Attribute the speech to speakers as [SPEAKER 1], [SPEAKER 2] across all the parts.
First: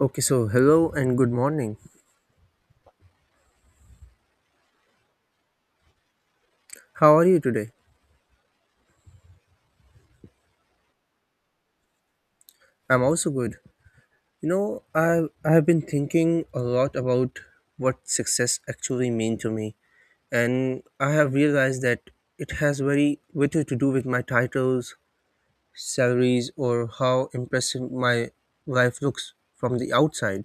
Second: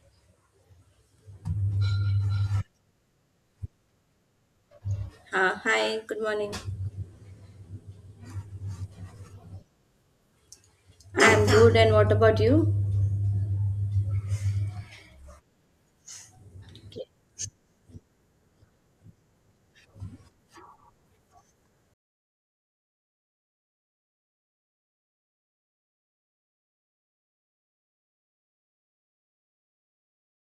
[SPEAKER 1] Okay, so hello and good morning.
[SPEAKER 2] Hi, good morning.
[SPEAKER 1] How are you today?
[SPEAKER 2] I'm good, and what about you?
[SPEAKER 1] I'm also good. You know, I I have been thinking a lot about what success actually means to me, and I have realized that it has very little to do with my titles, salaries, or how impressive my life looks from the outside,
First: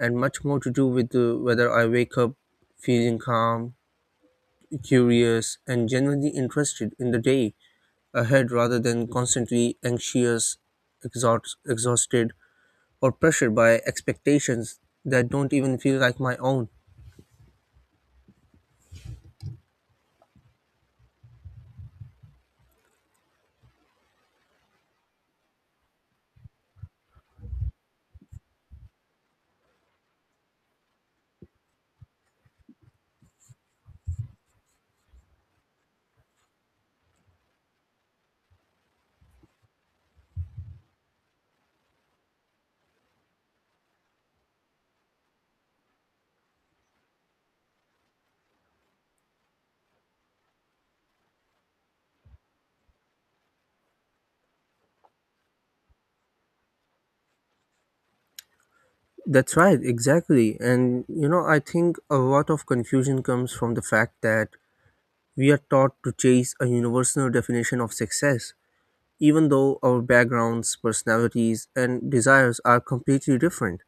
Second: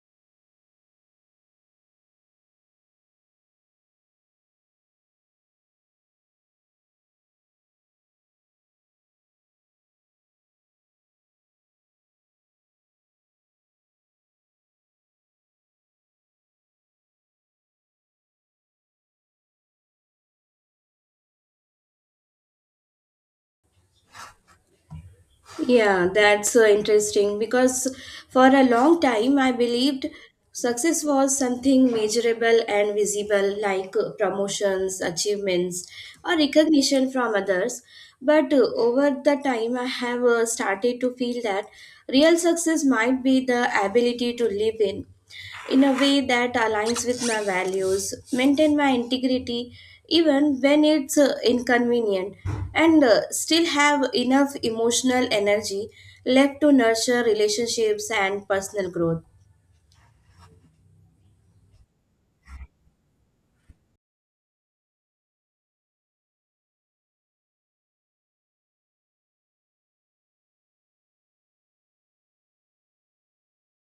[SPEAKER 1] and much more to do with whether I wake up feeling calm, curious, and genuinely interested in the day ahead rather than constantly anxious, exhausted, or pressured by expectations that don't even feel like my own.
[SPEAKER 2] Yeah, that's interesting because for a long time I believed success was something measurable and visible, like promotions, achievements, or recognition from others. But over the time, I have started to feel that real success might be the ability to live in a way that aligns with my values, maintain my integrity even when it's inconvenient, and still have enough emotional energy left to nurture relationships and personal growth.
[SPEAKER 1] That's right, exactly. And I think a lot of confusion comes from the fact that we are taught to chase a universal definition of success, even though our backgrounds, personalities, and desires are completely different.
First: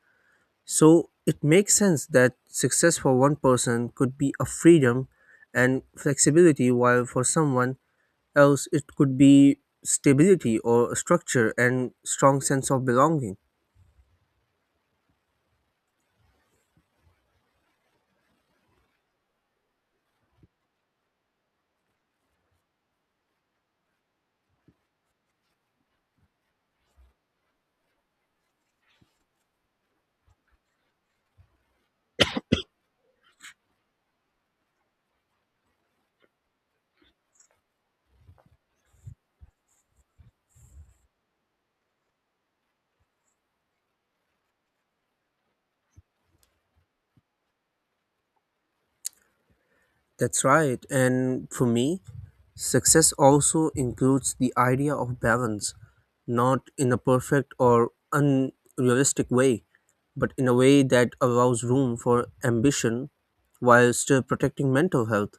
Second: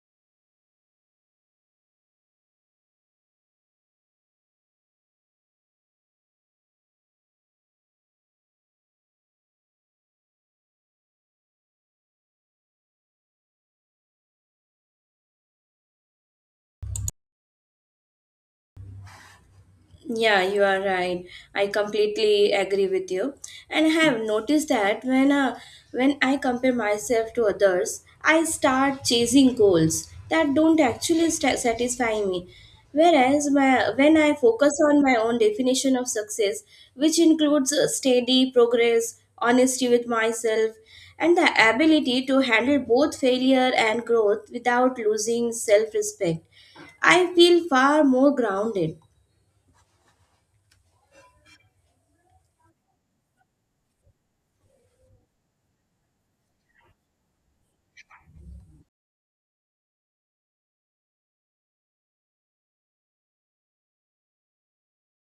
[SPEAKER 1] So it makes sense that success for one person could be a freedom and flexibility, while for someone else it could be stability or structure and strong sense of belonging.
[SPEAKER 2] Yeah, you are right. I completely agree with you. And I have noticed that when I compare myself to others, I start chasing goals that don't actually sta satisfy me. Whereas my, when I focus on my own definition of success, which includes steady progress, honesty with myself, and the ability to handle both failure and growth without losing self-respect, I feel far more grounded.
[SPEAKER 1] That's right, and for me success also includes the idea of balance, not in a perfect or unrealistic way, but in a way that allows room for ambition while still protecting mental health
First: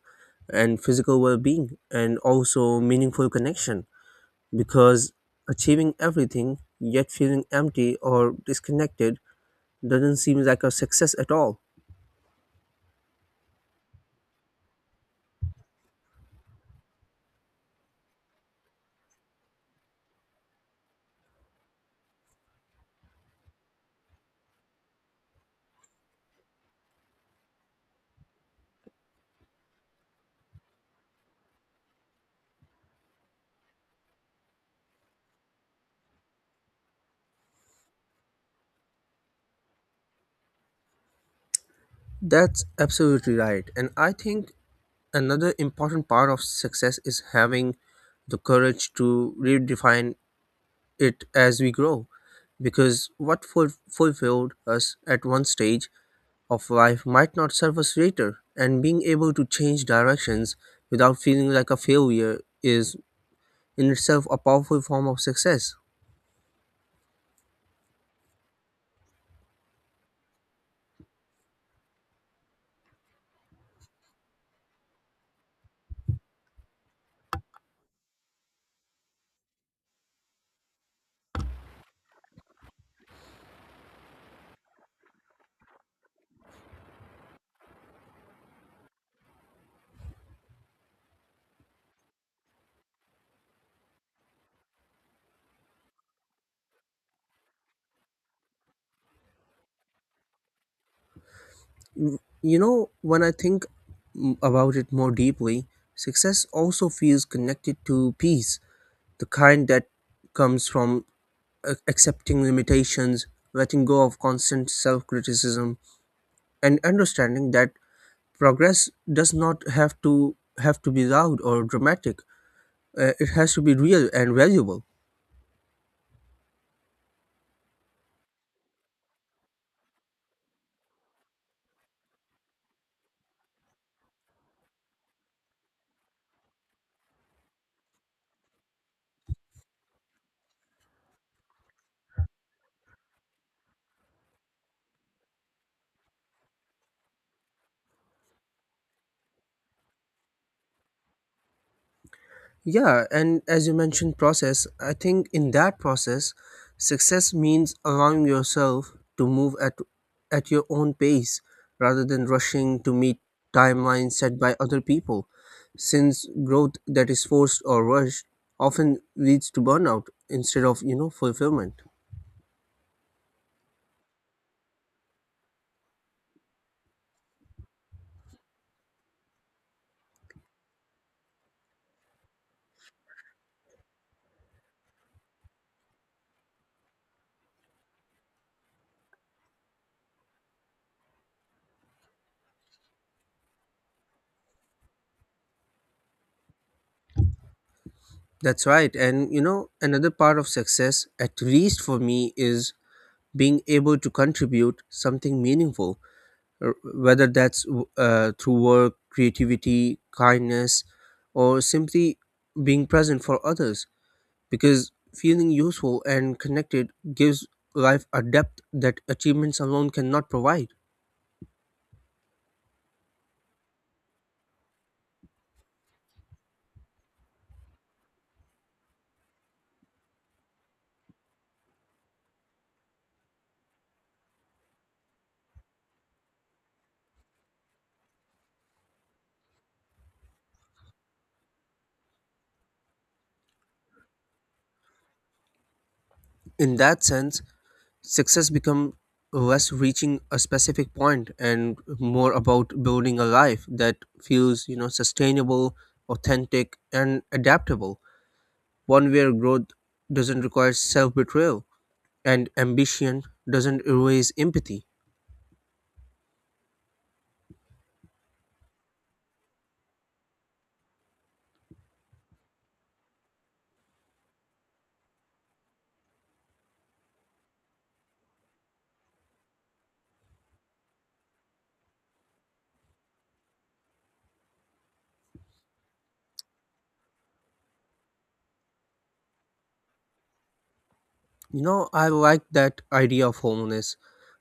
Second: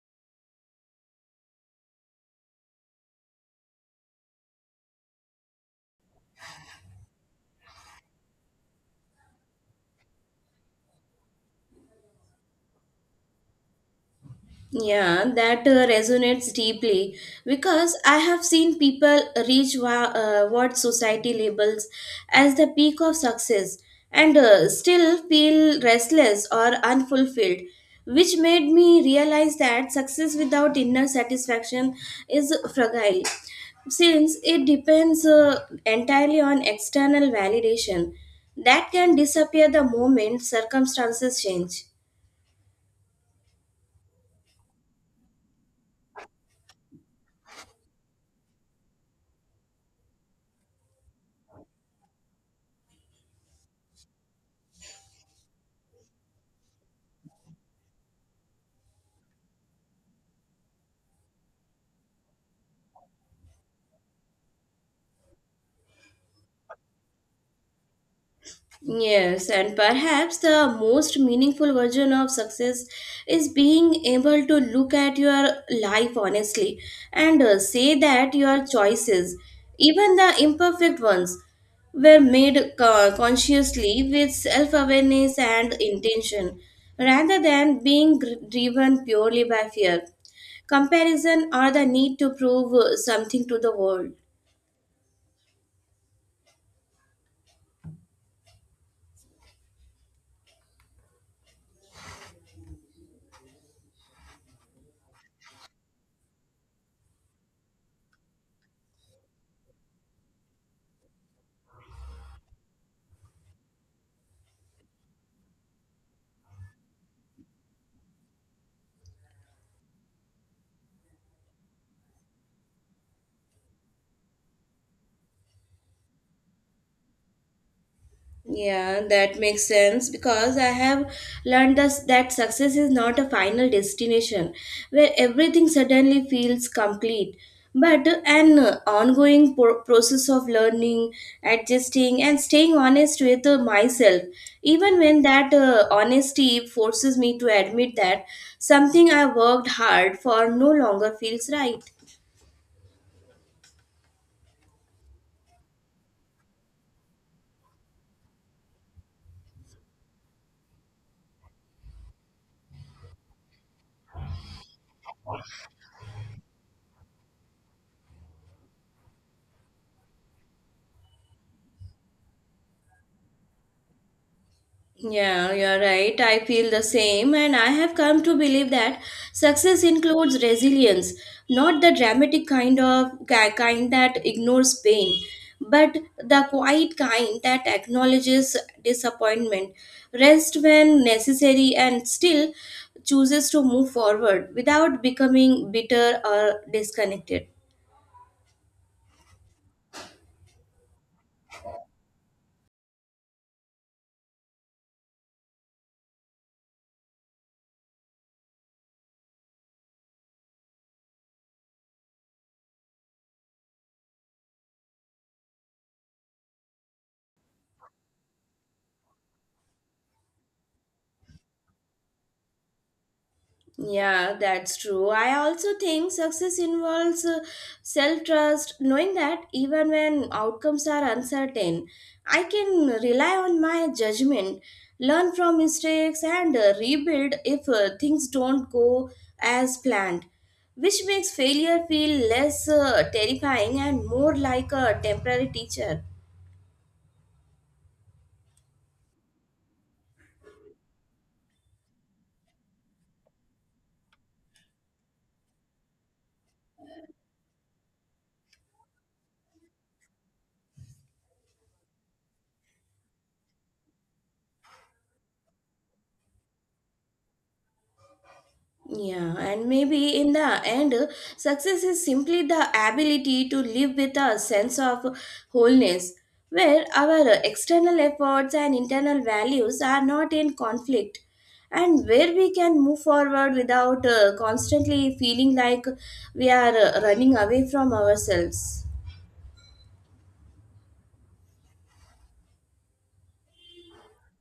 [SPEAKER 1] and physical well-being and also meaningful connection, because achieving everything yet feeling empty or disconnected doesn't seem like a success at all.
[SPEAKER 2] Yeah, that resonates deeply because I have seen people reach what society labels as the peak of success and still feel restless or unfulfilled, which made me realize that success without inner satisfaction is fragile since it depends entirely on external validation that can disappear the moment circumstances change.
[SPEAKER 1] That's absolutely right. And I think another important part of success is having the courage to redefine it as we grow. Because what fulfilled us at one stage of life might not serve us later, and being able to change directions without feeling like a failure is in itself a powerful form of success.
[SPEAKER 2] Yes, and perhaps the most meaningful version of success is being able to look at your life honestly and say that your choices, even the imperfect ones, were made consciously with self awareness and intention rather than being driven purely by fear, comparison, or the need to prove something to the world.
[SPEAKER 1] You know, when I think about it more deeply, success also feels connected to peace, the kind that comes from accepting limitations, letting go of constant self criticism, and understanding that progress does not have to be loud or dramatic. It has to be real and valuable.
[SPEAKER 2] Yeah, that makes sense because I have learned thus that success is not a final destination where everything suddenly feels complete, but an ongoing process of learning, adjusting, and staying honest with myself. Even when that honesty forces me to admit that something I worked hard for no longer feels right.
[SPEAKER 1] Yeah, and as you mentioned, process, I think in that process, success means allowing yourself to move at your own pace rather than rushing to meet timelines set by other people. Since growth that is forced or rushed often leads to burnout instead of, you know, fulfillment.
[SPEAKER 2] Yeah, you're right. I feel the same, and I have come to believe that success includes resilience, not the dramatic kind that ignores pain, but the quiet kind that acknowledges disappointment, rest when necessary, and still chooses to move forward without becoming bitter or disconnected.
[SPEAKER 1] That's right. And, you know, another part of success, at least for me, is being able to contribute something meaningful, r- whether that's through work, creativity, kindness, or simply being present for others. Because feeling useful and connected gives life a depth that achievements alone cannot provide.
[SPEAKER 2] Yeah, that's true. I also think success involves self trust, knowing that even when outcomes are uncertain, I can rely on my judgment, learn from mistakes, and rebuild if things don't go as planned, which makes failure feel less terrifying and more like a temporary teacher.
[SPEAKER 1] In that sense, success becomes less reaching a specific point and more about building a life that feels, you know, sustainable, authentic, and adaptable. One where growth doesn't require self betrayal, and ambition doesn't erase empathy.
[SPEAKER 2] Yeah, and maybe in the end, success is simply the ability to live with a sense of wholeness, where our external efforts and internal values are not in conflict, and where we can move forward without constantly feeling like we are running away from ourselves.
[SPEAKER 1] You know, I like that idea of homeless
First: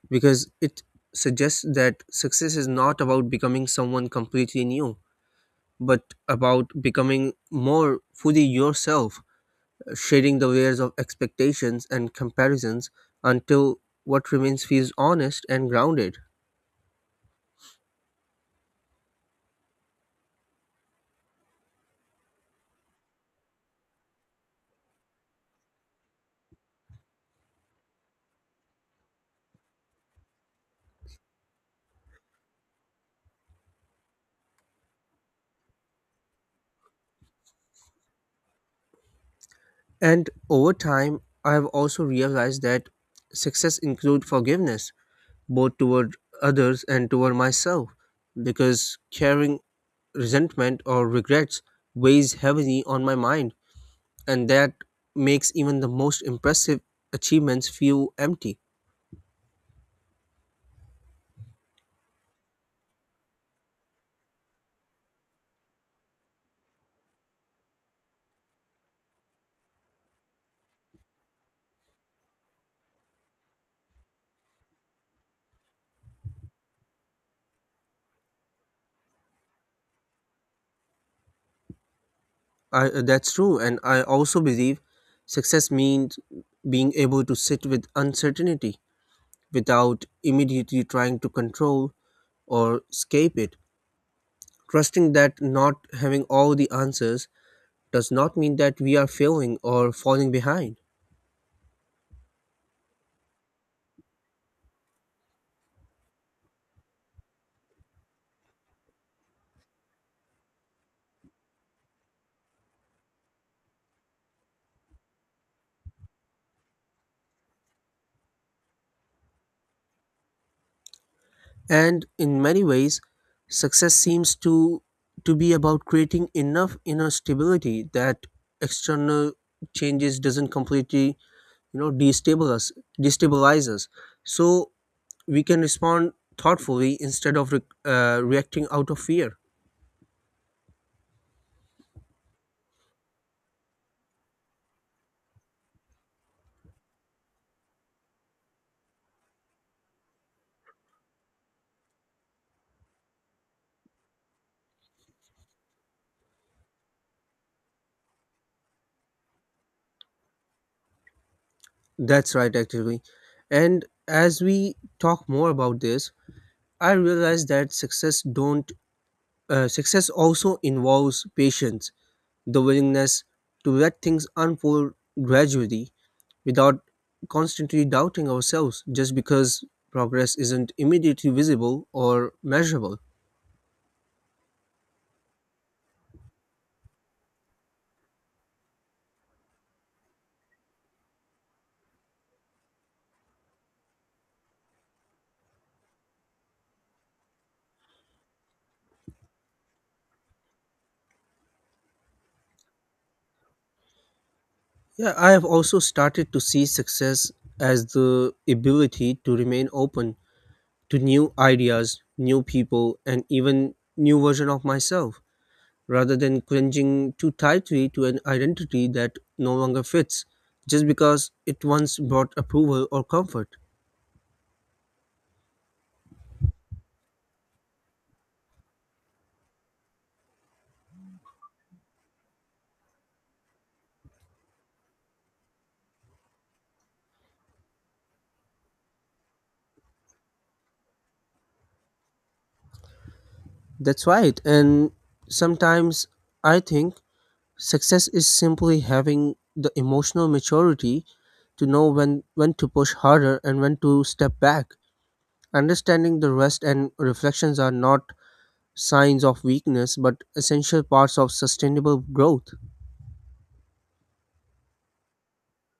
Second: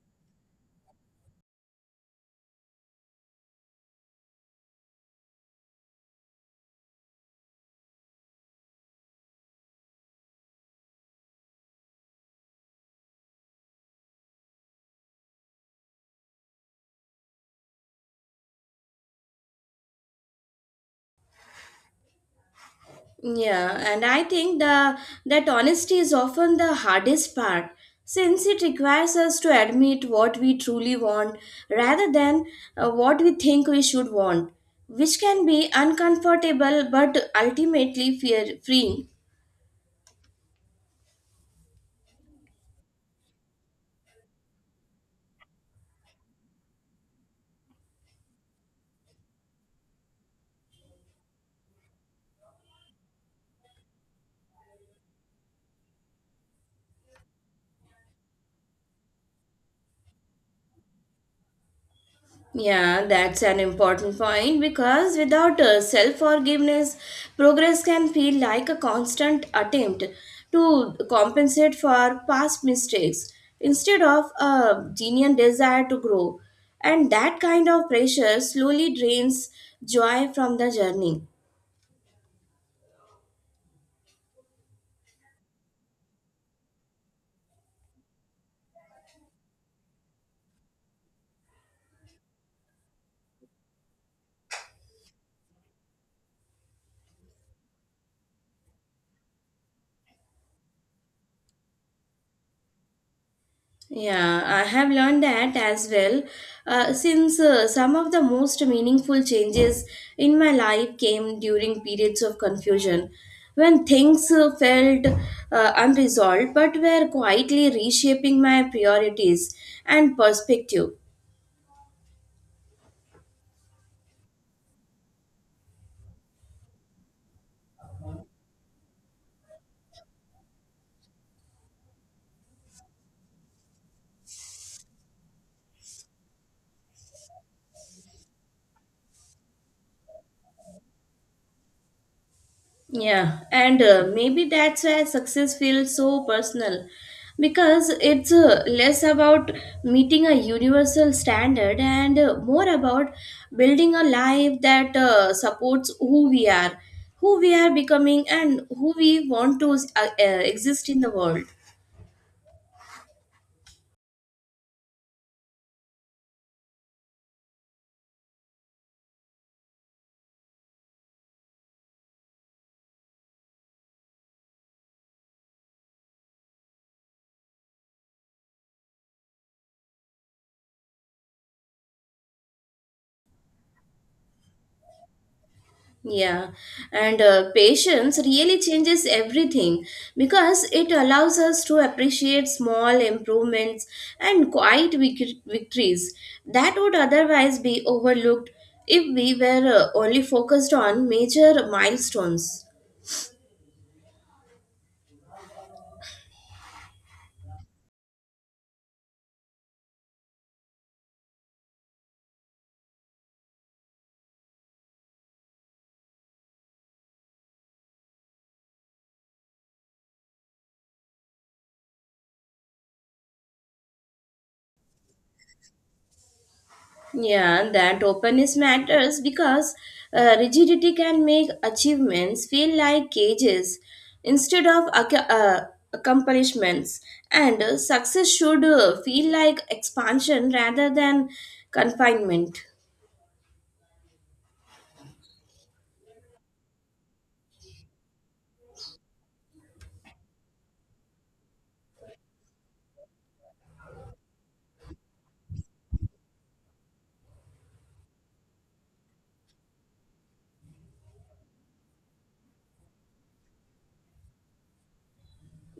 [SPEAKER 1] because it suggests that success is not about becoming someone completely new, but about becoming more fully yourself, shedding the layers of expectations and comparisons until what remains feels honest and grounded.
[SPEAKER 2] Yeah, and I think the that honesty is often the hardest part since it requires us to admit what we truly want rather than what we think we should want, which can be uncomfortable but ultimately fear freeing.
[SPEAKER 1] And over time, I have also realized that success includes forgiveness, both toward others and toward myself, because carrying resentment or regrets weighs heavily on my mind, and that makes even the most impressive achievements feel empty.
[SPEAKER 2] Yeah, that's an important point because without self forgiveness, progress can feel like a constant attempt to compensate for past mistakes instead of a genuine desire to grow. And that kind of pressure slowly drains joy from the journey.
[SPEAKER 1] That's true, and I also believe success means being able to sit with uncertainty without immediately trying to control or escape it. Trusting that not having all the answers does not mean that we are failing or falling behind.
[SPEAKER 2] Yeah, I have learned that as well. Since some of the most meaningful changes in my life came during periods of confusion, when things felt unresolved but were quietly reshaping my priorities and perspective.
[SPEAKER 1] And in many ways success seems to be about creating enough inner stability that external changes doesn't completely, you know, destabilize us, so we can respond thoughtfully instead of reacting out of fear.
[SPEAKER 2] Yeah, and maybe that's why success feels so personal because it's less about meeting a universal standard and more about building a life that supports who we are becoming, and who we want to exist in the world.
[SPEAKER 1] That's right, actually. And as we talk more about this, I realize that success don't success also involves patience, the willingness to let things unfold gradually without constantly doubting ourselves just because progress isn't immediately visible or measurable.
[SPEAKER 2] Yeah, and patience really changes everything because it allows us to appreciate small improvements and quiet victories that would otherwise be overlooked if we were only focused on major milestones.
[SPEAKER 1] Yeah, I have also started to see success as the ability to remain open to new ideas, new people, and even new version of myself rather than clinging too tightly to an identity that no longer fits just because it once brought approval or comfort.
[SPEAKER 2] Yeah, that openness matters because rigidity can make achievements feel like cages instead of accomplishments, and success should feel like expansion rather than confinement.
[SPEAKER 1] That's right. And sometimes I think success is simply having the emotional maturity to know when to push harder and when to step back. Understanding the rest and reflections are not signs of weakness but essential parts of sustainable growth.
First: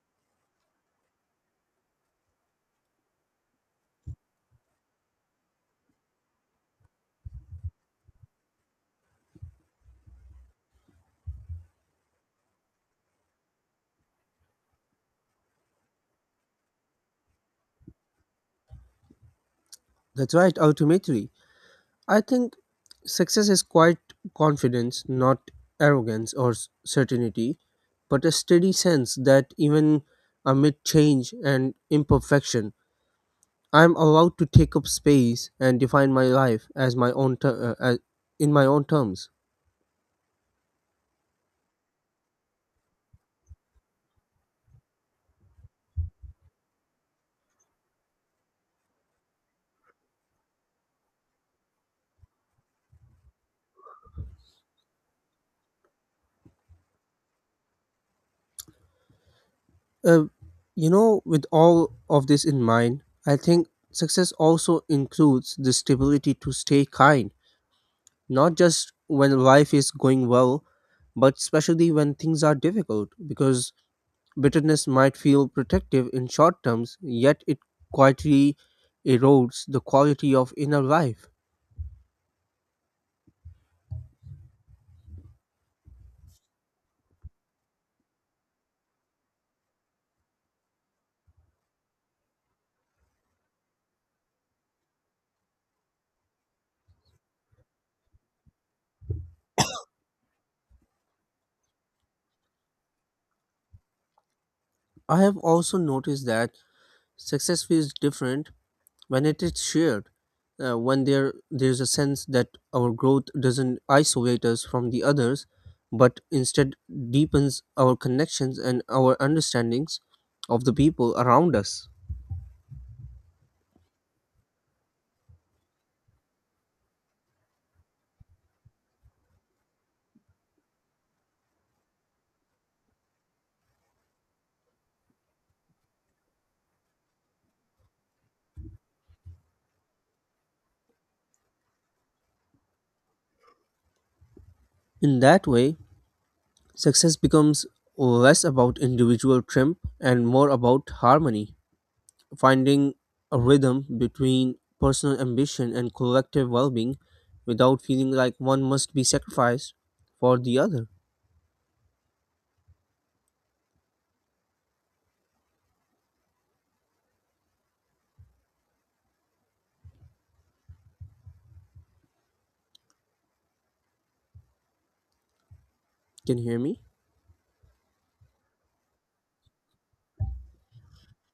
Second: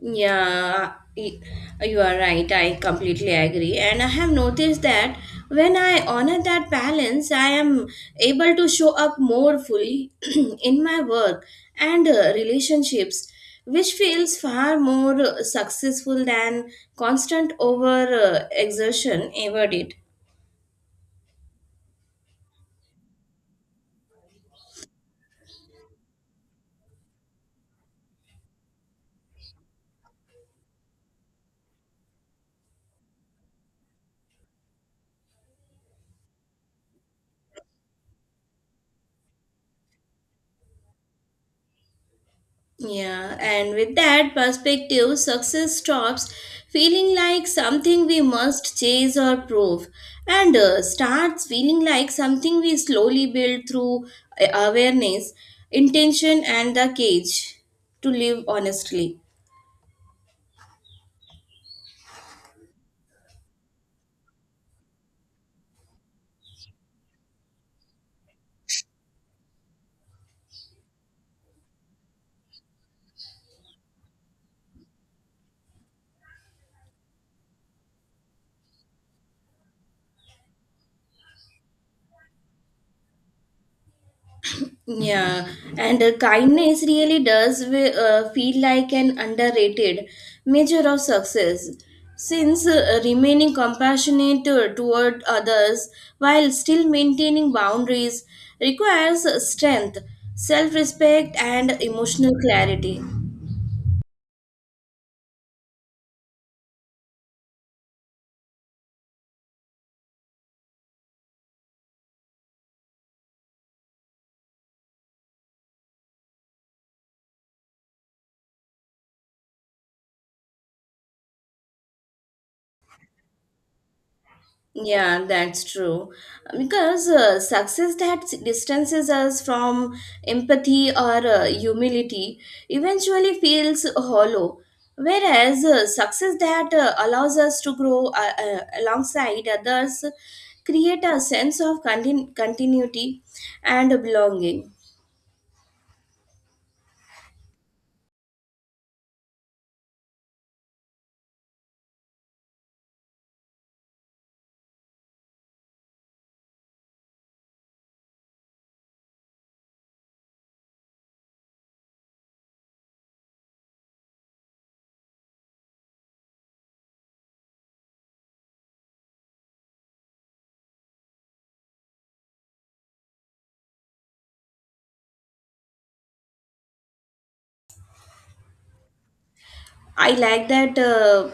[SPEAKER 2] Yeah, you are right. I completely agree. And I have noticed that when I honor that balance, I am able to show up more fully in my work and relationships, which feels far more successful than constant over exertion ever did.
[SPEAKER 1] That's right, ultimately. I think success is quite confidence, not arrogance or certainty, but a steady sense that even amid change and imperfection, I'm allowed to take up space and define my life as in my own terms.
[SPEAKER 2] Yeah, and with that perspective, success stops feeling like something we must chase or prove and starts feeling like something we slowly build through awareness, intention, and the cage to live honestly.
[SPEAKER 1] Uh, you know, with all of this in mind, I think success also includes the stability to stay kind, not just when life is going well, but especially when things are difficult, because bitterness might feel protective in short terms, yet it quietly erodes the quality of inner life.
[SPEAKER 2] Yeah, and kindness really does feel like an underrated measure of success. Since remaining compassionate toward others while still maintaining boundaries requires strength, self respect, and emotional clarity.
[SPEAKER 1] I have also noticed that success feels different when it is shared, when there's a sense that our growth doesn't isolate us from the others, but instead deepens our connections and our understandings of the people around us.
[SPEAKER 2] Yeah, that's true. Because success that distances us from empathy or humility eventually feels hollow. Whereas success that allows us to grow alongside others create a sense of continuity and belonging.
[SPEAKER 1] In that way, success becomes less about individual triumph and more about harmony, finding a rhythm between personal ambition and collective well being without feeling like one must be sacrificed for the other. Can you hear me?
[SPEAKER 2] I like that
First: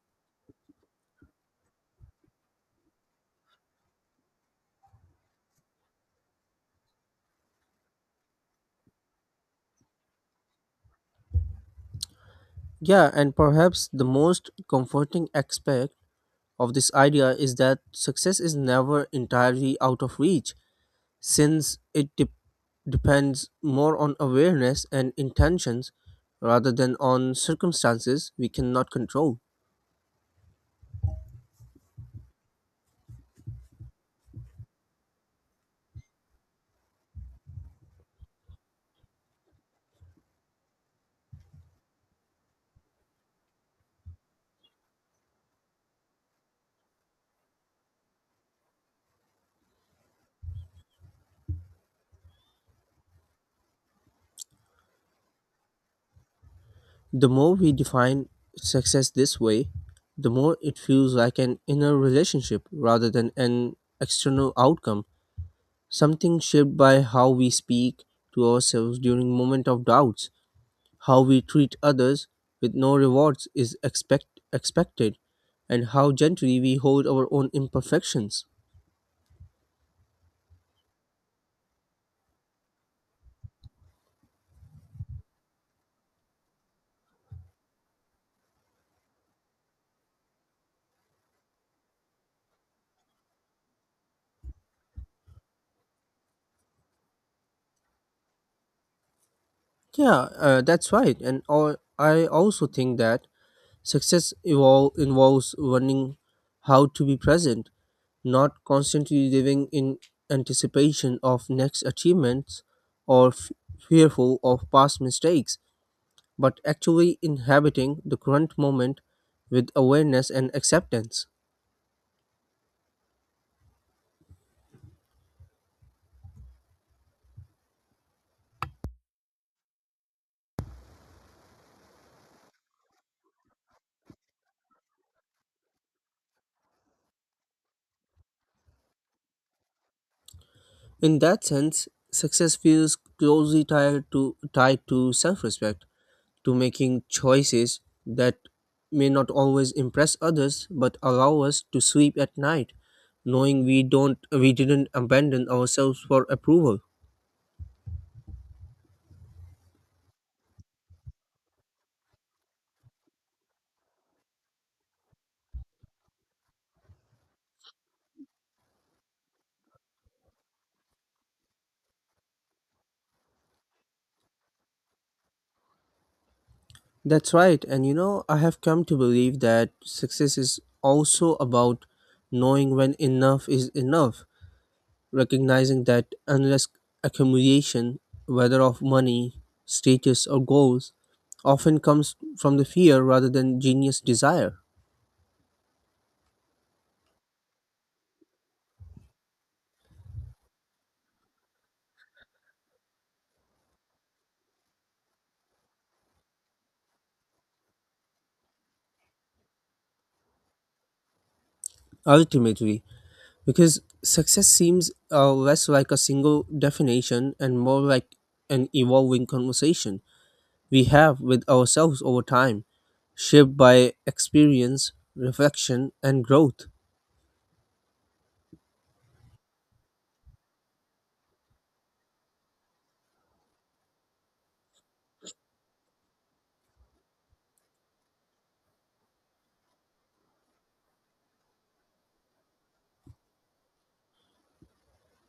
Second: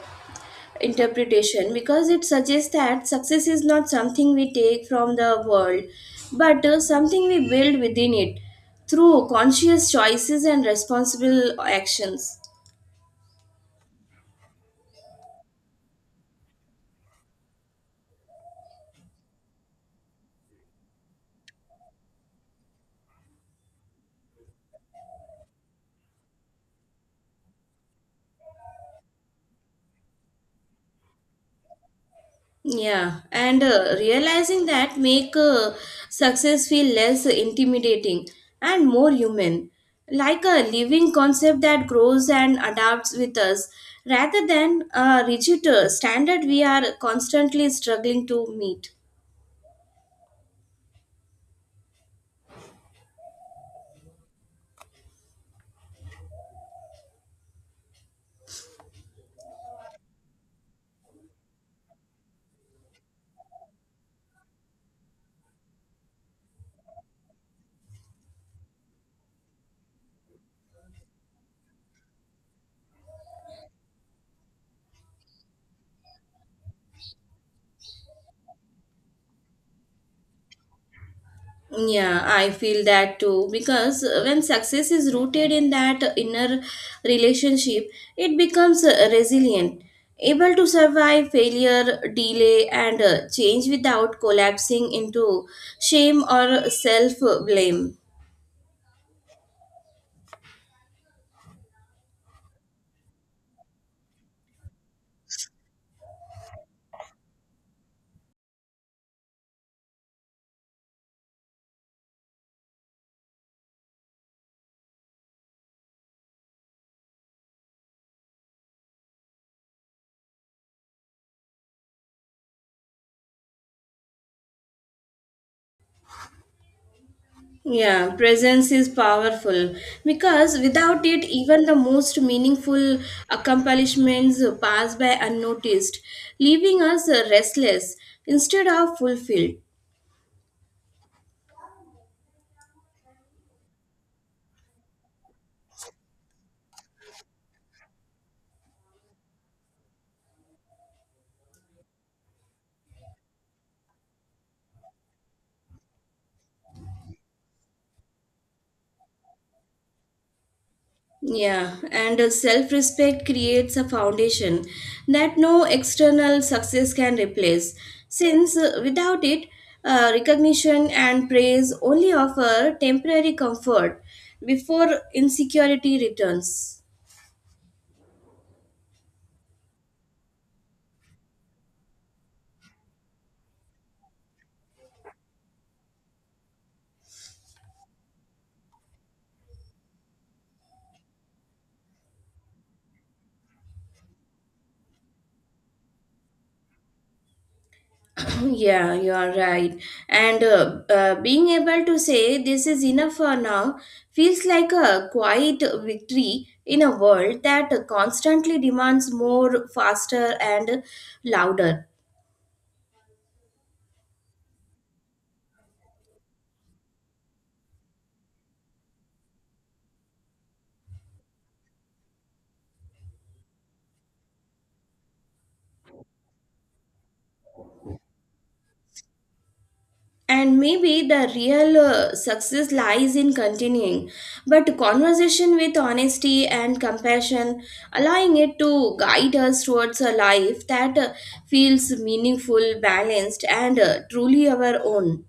[SPEAKER 2] interpretation because it suggests that success is not something we take from the world but something we build within it through conscious choices and responsible actions.
[SPEAKER 1] Yeah, and perhaps the most comforting aspect of this idea is that success is never entirely out of reach, since it depends more on awareness and intentions rather than on circumstances we cannot control.
[SPEAKER 2] Yeah, and realizing that make success feel less intimidating and more human, like a living concept that grows and adapts with us rather than a rigid standard we are constantly struggling to meet.
[SPEAKER 1] The more we define success this way, the more it feels like an inner relationship rather than an external outcome, something shaped by how we speak to ourselves during moment of doubts, how we treat others with no rewards is expected, and how gently we hold our own imperfections.
[SPEAKER 2] Yeah, I feel that too because when success is rooted in that inner relationship, it becomes resilient, able to survive failure, delay, and change without collapsing into shame or self blame.
[SPEAKER 1] Yeah, that's right. And all, I also think that success involves learning how to be present, not constantly living in anticipation of next achievements or fearful of past mistakes, but actually inhabiting the current moment with awareness and acceptance.
[SPEAKER 2] Yeah, presence is powerful because without it, even the most meaningful accomplishments pass by unnoticed, leaving us restless instead of fulfilled.
[SPEAKER 1] In that sense, success feels closely tied to self respect, to making choices that may not always impress others but allow us to sleep at night knowing we didn't abandon ourselves for approval.
[SPEAKER 2] Yeah, and self respect creates a foundation that no external success can replace, since without it, recognition and praise only offer temporary comfort before insecurity returns.
[SPEAKER 1] That's right, and you know, I have come to believe that success is also about knowing when enough is enough, recognizing that endless accumulation, whether of money, status, or goals, often comes from the fear rather than genius desire.
[SPEAKER 2] Yeah, you are right. And being able to say this is enough for now feels like a quiet victory in a world that constantly demands more, faster, and louder.
[SPEAKER 1] Ultimately, because success seems less like a single definition and more like an evolving conversation we have with ourselves over time, shaped by experience, reflection, and growth.
[SPEAKER 2] And maybe the real success lies in continuing but conversation with honesty and compassion, allowing it to guide us towards a life that feels meaningful, balanced, and truly our own.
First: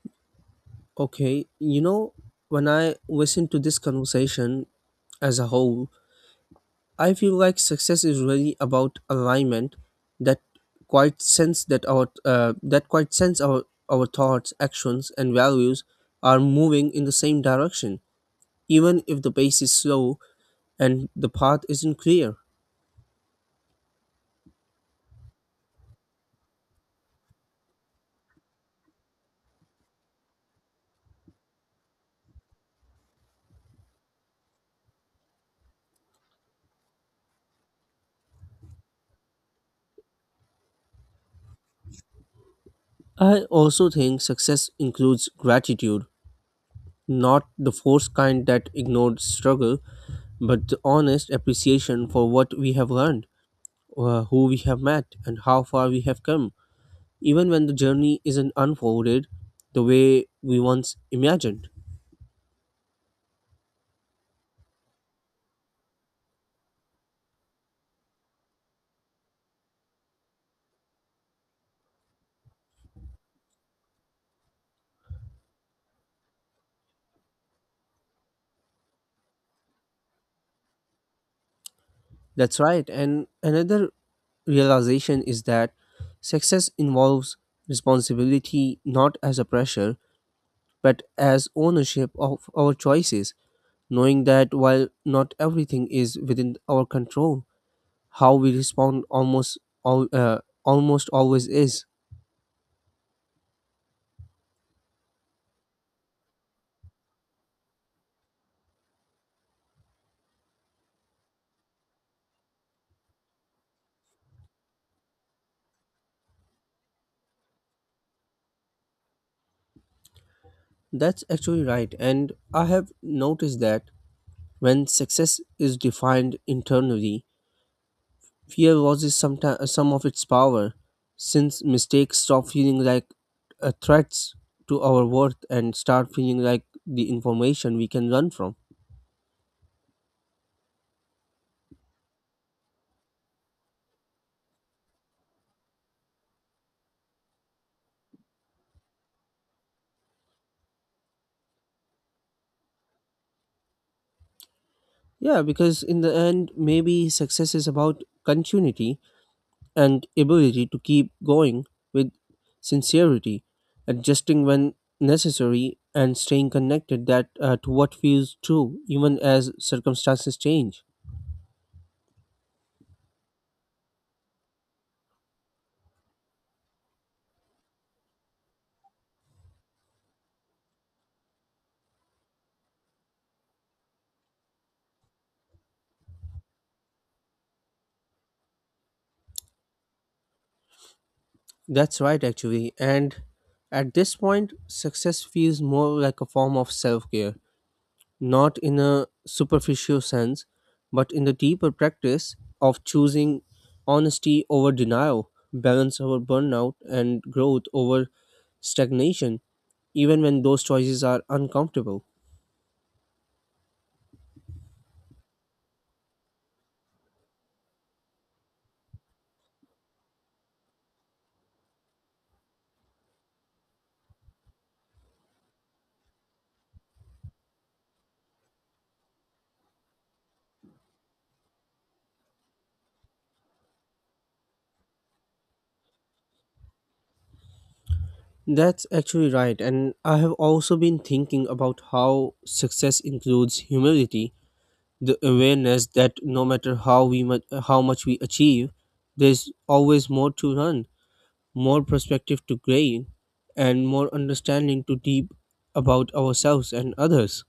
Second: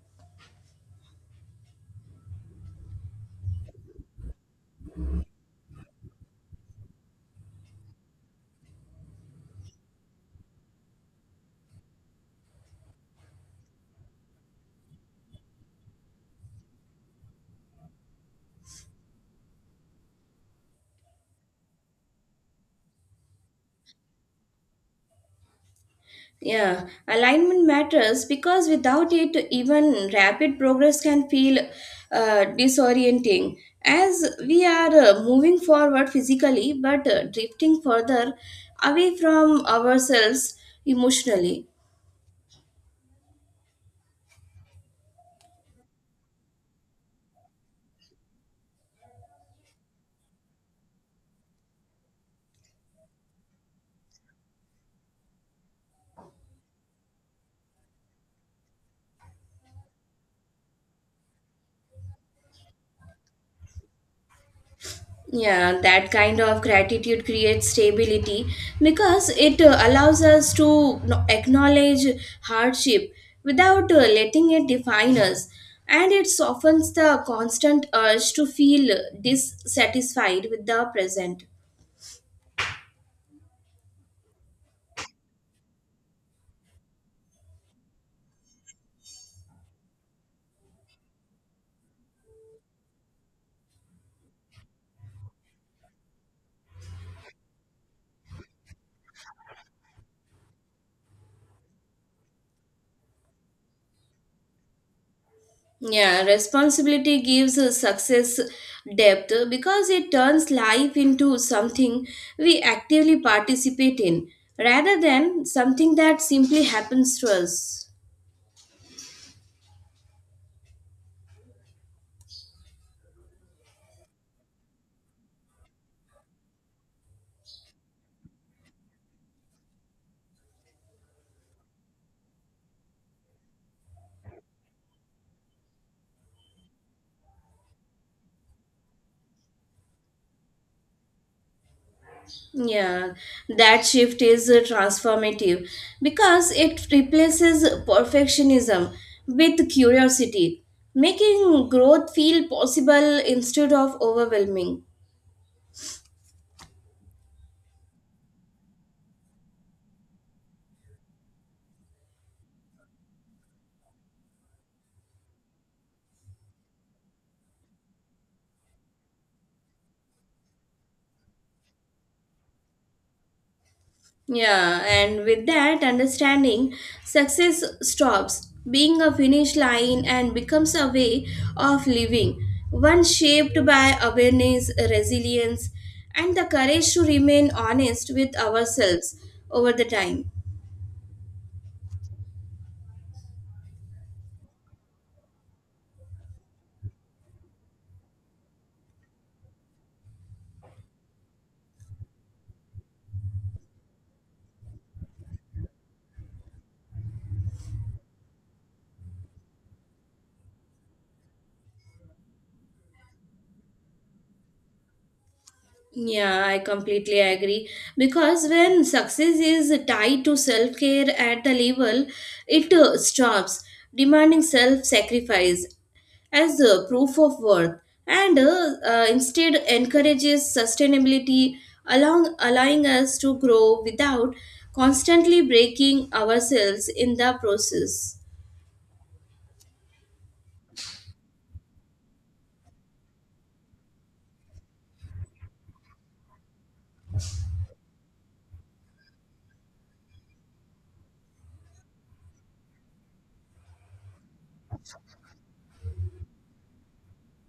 [SPEAKER 1] Okay, you know, when I listen to this conversation as a whole, I feel like success is really about alignment, that quite sense that our that quite sense our thoughts, actions, and values are moving in the same direction even if the pace is slow and the path isn't clear.
[SPEAKER 2] Yeah, alignment matters because without it, even rapid progress can feel disorienting. As we are moving forward physically but drifting further away from ourselves emotionally.
[SPEAKER 1] I also think success includes gratitude, not the forced kind that ignored struggle, but the honest appreciation for what we have learned, who we have met, and how far we have come, even when the journey isn't unfolded the way we once imagined.
[SPEAKER 2] Yeah, that kind of gratitude creates stability because it allows us to acknowledge hardship without letting it define us, and it softens the constant urge to feel dissatisfied with the present.
[SPEAKER 1] That's right, and another realization is that success involves responsibility, not as a pressure but as ownership of our choices, knowing that while not everything is within our control, how we respond almost always is.
[SPEAKER 2] Yeah, responsibility gives success depth because it turns life into something we actively participate in rather than something that simply happens to us.
[SPEAKER 1] That's actually right, and I have noticed that when success is defined internally, fear loses some of its power, since mistakes stop feeling like threats to our worth and start feeling like the information we can learn from.
[SPEAKER 2] Yeah, that shift is transformative because it replaces perfectionism with curiosity, making growth feel possible instead of overwhelming.
[SPEAKER 1] Yeah, because in the end, maybe success is about continuity and ability to keep going with sincerity, adjusting when necessary, and staying connected that to what feels true, even as circumstances change.
[SPEAKER 2] Yeah, and with that understanding, success stops being a finish line and becomes a way of living, one shaped by awareness, resilience, and the courage to remain honest with ourselves over the time.
[SPEAKER 1] That's right, actually. And at this point, success feels more like a form of self care, not in a superficial sense, but in the deeper practice of choosing honesty over denial, balance over burnout, and growth over stagnation, even when those choices are uncomfortable.
[SPEAKER 2] Yeah, I completely agree. Because when success is tied to self care at the level, it stops demanding self sacrifice as a proof of worth and instead encourages sustainability, along, allowing us to grow without constantly breaking ourselves in the process.
[SPEAKER 1] That's actually right, and I have also been thinking about how success includes humility, the awareness that no matter how much we achieve, there's always more to learn, more perspective to gray, and more understanding to deep about ourselves and others.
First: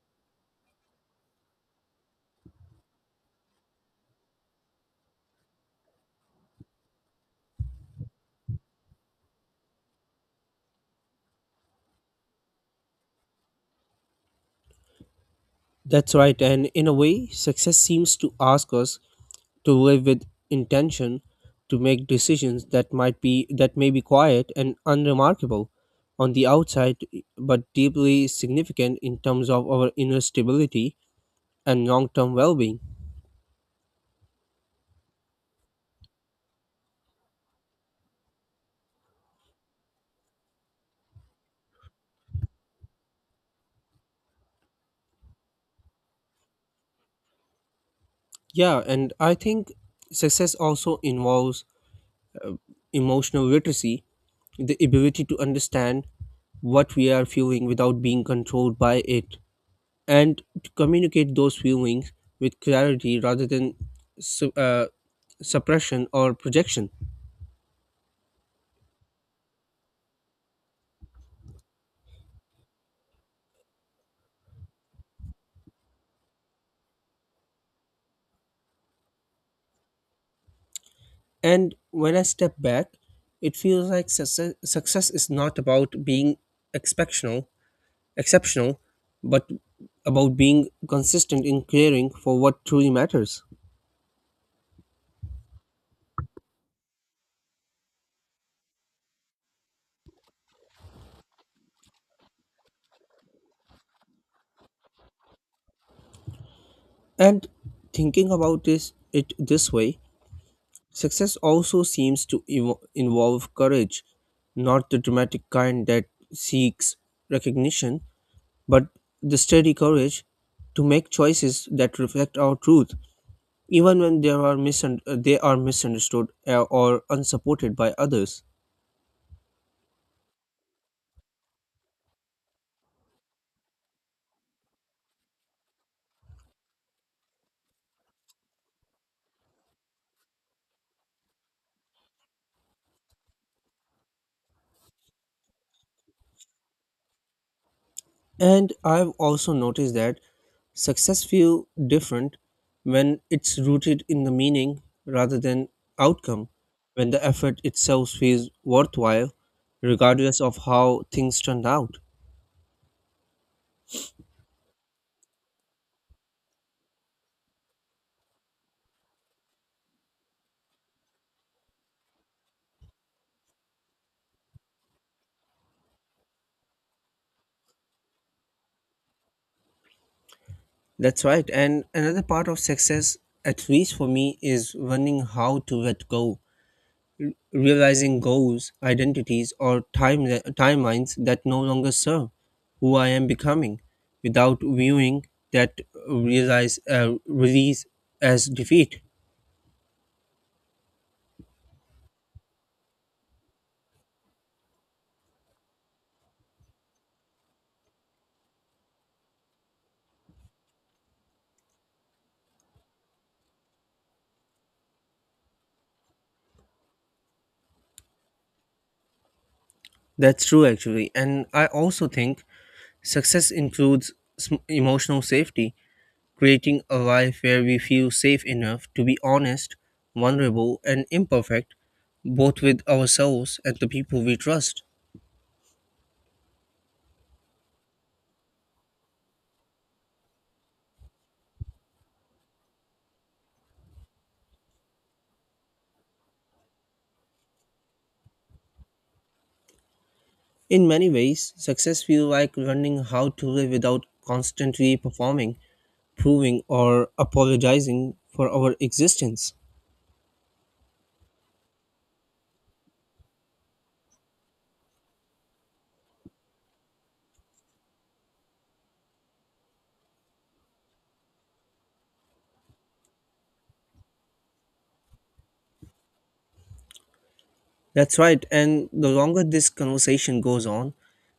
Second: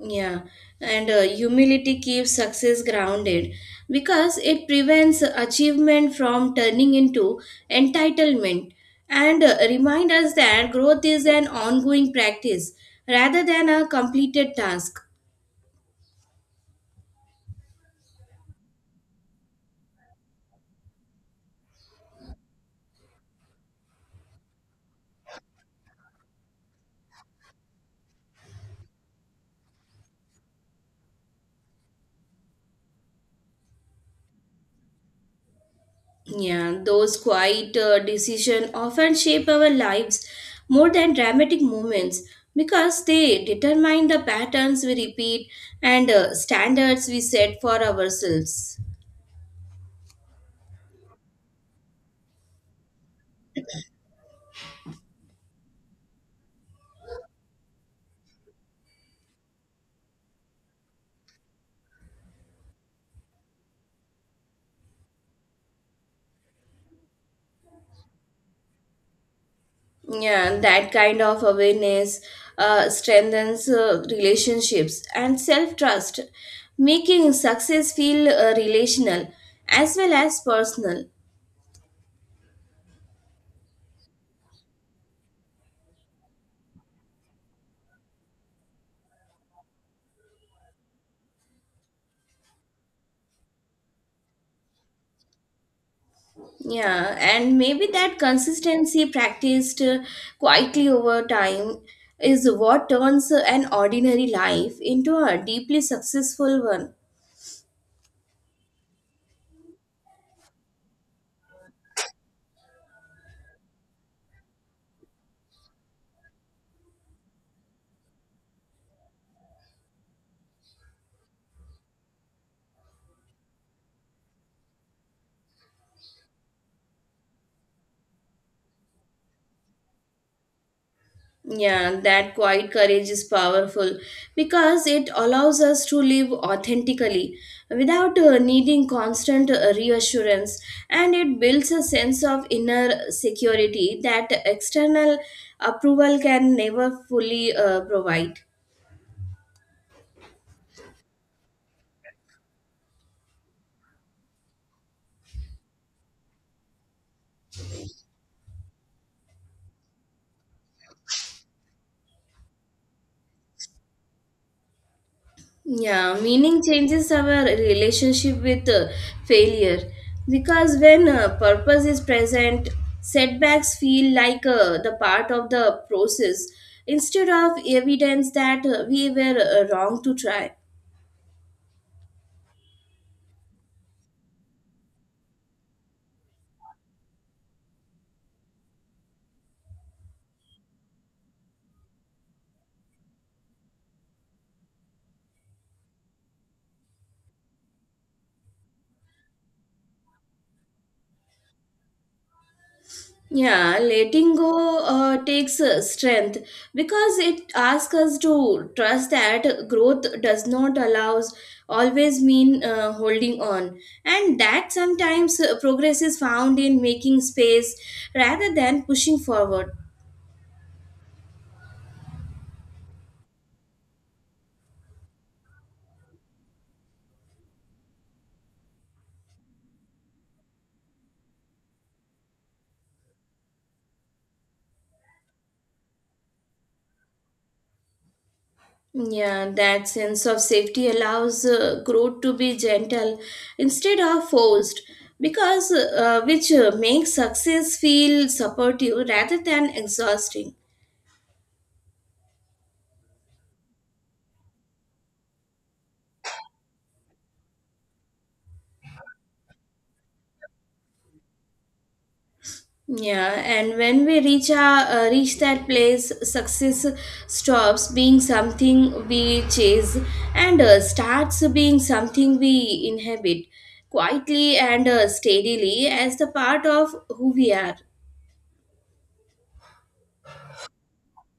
[SPEAKER 2] Yeah, and humility keeps success grounded because it prevents achievement from turning into entitlement and remind us that growth is an ongoing practice rather than a completed task.
[SPEAKER 1] That's right, and in a way, success seems to ask us to live with intention, to make decisions that might be that may be quiet and unremarkable on the outside, but deeply significant in terms of our inner stability and long-term well-being.
[SPEAKER 2] Yeah, those quiet decisions often shape our lives more than dramatic moments because they determine the patterns we repeat and standards we set for ourselves.
[SPEAKER 1] Yeah, and I think success also involves emotional literacy, the ability to understand what we are feeling without being controlled by it, and to communicate those feelings with clarity rather than su- uh, suppression or projection.
[SPEAKER 2] Yeah, and that kind of awareness strengthens relationships and self trust, making success feel relational as well as personal.
[SPEAKER 1] And when I step back, it feels like success is not about being exceptional exceptional, but about being consistent in caring for what truly matters.
[SPEAKER 2] Yeah, and maybe that consistency, practiced quietly over time, is what turns an ordinary life into a deeply successful one.
[SPEAKER 1] And thinking about this way, success also seems to involve courage, not the dramatic kind that seeks recognition, but the steady courage to make choices that reflect our truth, even when they are misunderstood or unsupported by others.
[SPEAKER 2] Yeah, that quiet courage is powerful because it allows us to live authentically without needing constant reassurance, and it builds a sense of inner security that external approval can never fully provide.
[SPEAKER 1] And I've also noticed that success feels different when it's rooted in the meaning rather than outcome, when the effort itself feels worthwhile, regardless of how things turned out.
[SPEAKER 2] Yeah, meaning changes our relationship with failure because when purpose is present, setbacks feel like the part of the process instead of evidence that we were wrong to try.
[SPEAKER 1] That's right. And another part of success, at least for me, is learning how to let go, realizing goals, identities, or timelines that no longer serve who I am becoming without viewing that realize release as defeat.
[SPEAKER 2] Yeah, letting go takes strength because it asks us to trust that growth does not allows always mean holding on, and that sometimes progress is found in making space rather than pushing forward.
[SPEAKER 1] That's true, actually. And I also think success includes emotional safety, creating a life where we feel safe enough to be honest, vulnerable, and imperfect, both with ourselves and the people we trust.
[SPEAKER 2] Yeah, that sense of safety allows growth to be gentle instead of forced, because which makes success feel supportive rather than exhausting.
[SPEAKER 1] In many ways, success feels like learning how to live without constantly performing, proving, or apologizing for our existence.
[SPEAKER 2] Yeah, and when we reach that place, success stops being something we chase and starts being something we inhabit quietly and steadily as the part of who we are.
[SPEAKER 1] That's right, and the longer this conversation goes on,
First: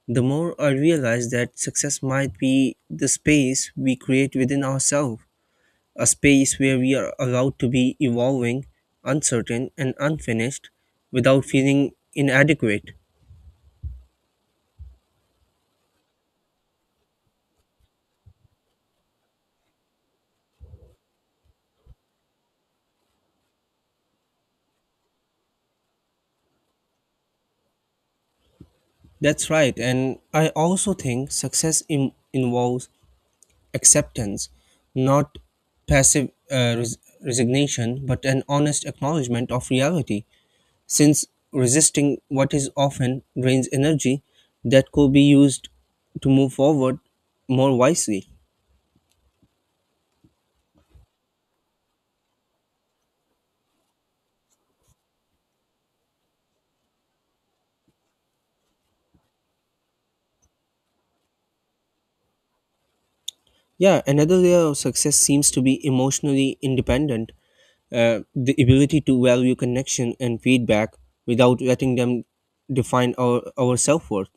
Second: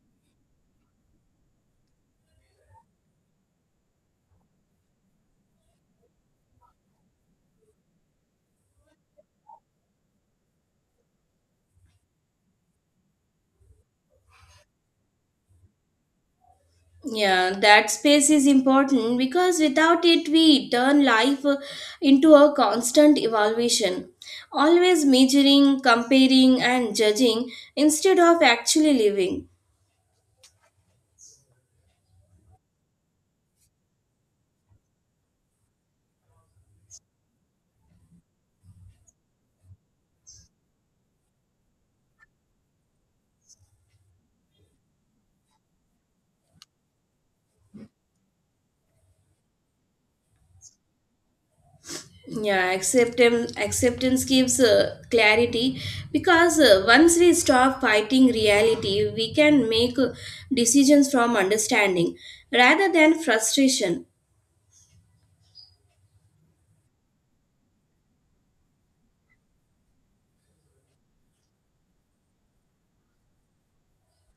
[SPEAKER 1] the more I realize that success might be the space we create within ourselves, a space where we are allowed to be evolving, uncertain, and unfinished without feeling inadequate.
[SPEAKER 2] Yeah, that space is important because without it, we turn life into a constant evaluation, always measuring, comparing, and judging instead of actually living.
[SPEAKER 1] That's right, and I also think success involves acceptance, not passive resignation, but an honest acknowledgement of reality, since resisting what is often drains energy that could be used to move forward more wisely.
[SPEAKER 2] Yeah, acceptance gives clarity because once we stop fighting reality, we can make decisions from understanding rather than
[SPEAKER 1] Yeah,
[SPEAKER 2] frustration.
[SPEAKER 1] another layer of success seems to be emotionally independent, the ability to value connection and feedback without letting them define our self worth.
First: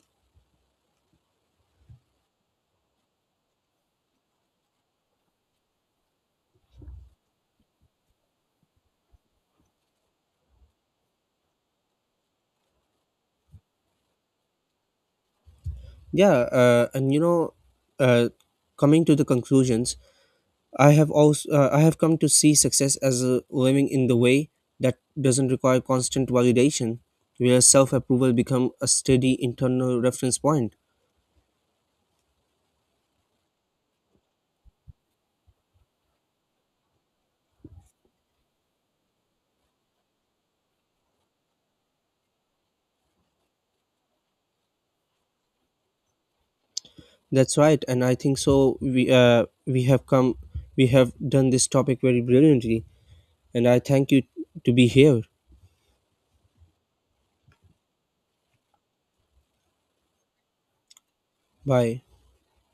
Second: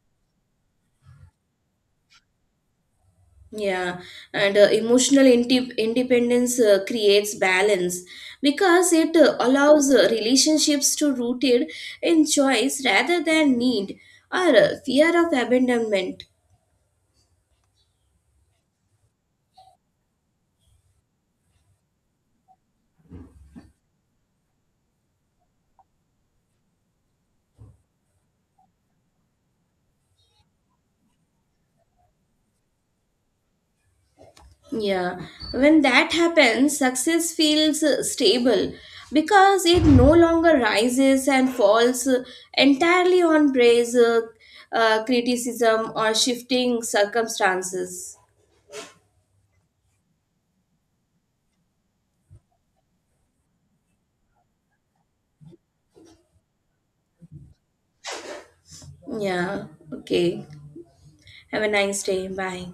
[SPEAKER 2] Yeah, and emotional independence creates balance because it allows relationships to rooted in choice rather than need or fear of abandonment.
[SPEAKER 1] Yeah, and you know, uh, coming to the conclusions, I have come to see success as a living in the way that doesn't require constant validation, where self-approval become a steady internal reference point.
[SPEAKER 2] Yeah, when that happens, success feels stable because it no longer rises and falls entirely on praise, criticism, or shifting
[SPEAKER 1] That's right, and I
[SPEAKER 2] circumstances.
[SPEAKER 1] think so. We have done this topic very brilliantly, and I thank you to be here.
[SPEAKER 2] Yeah, okay. Have a
[SPEAKER 1] Bye.
[SPEAKER 2] nice day. Bye.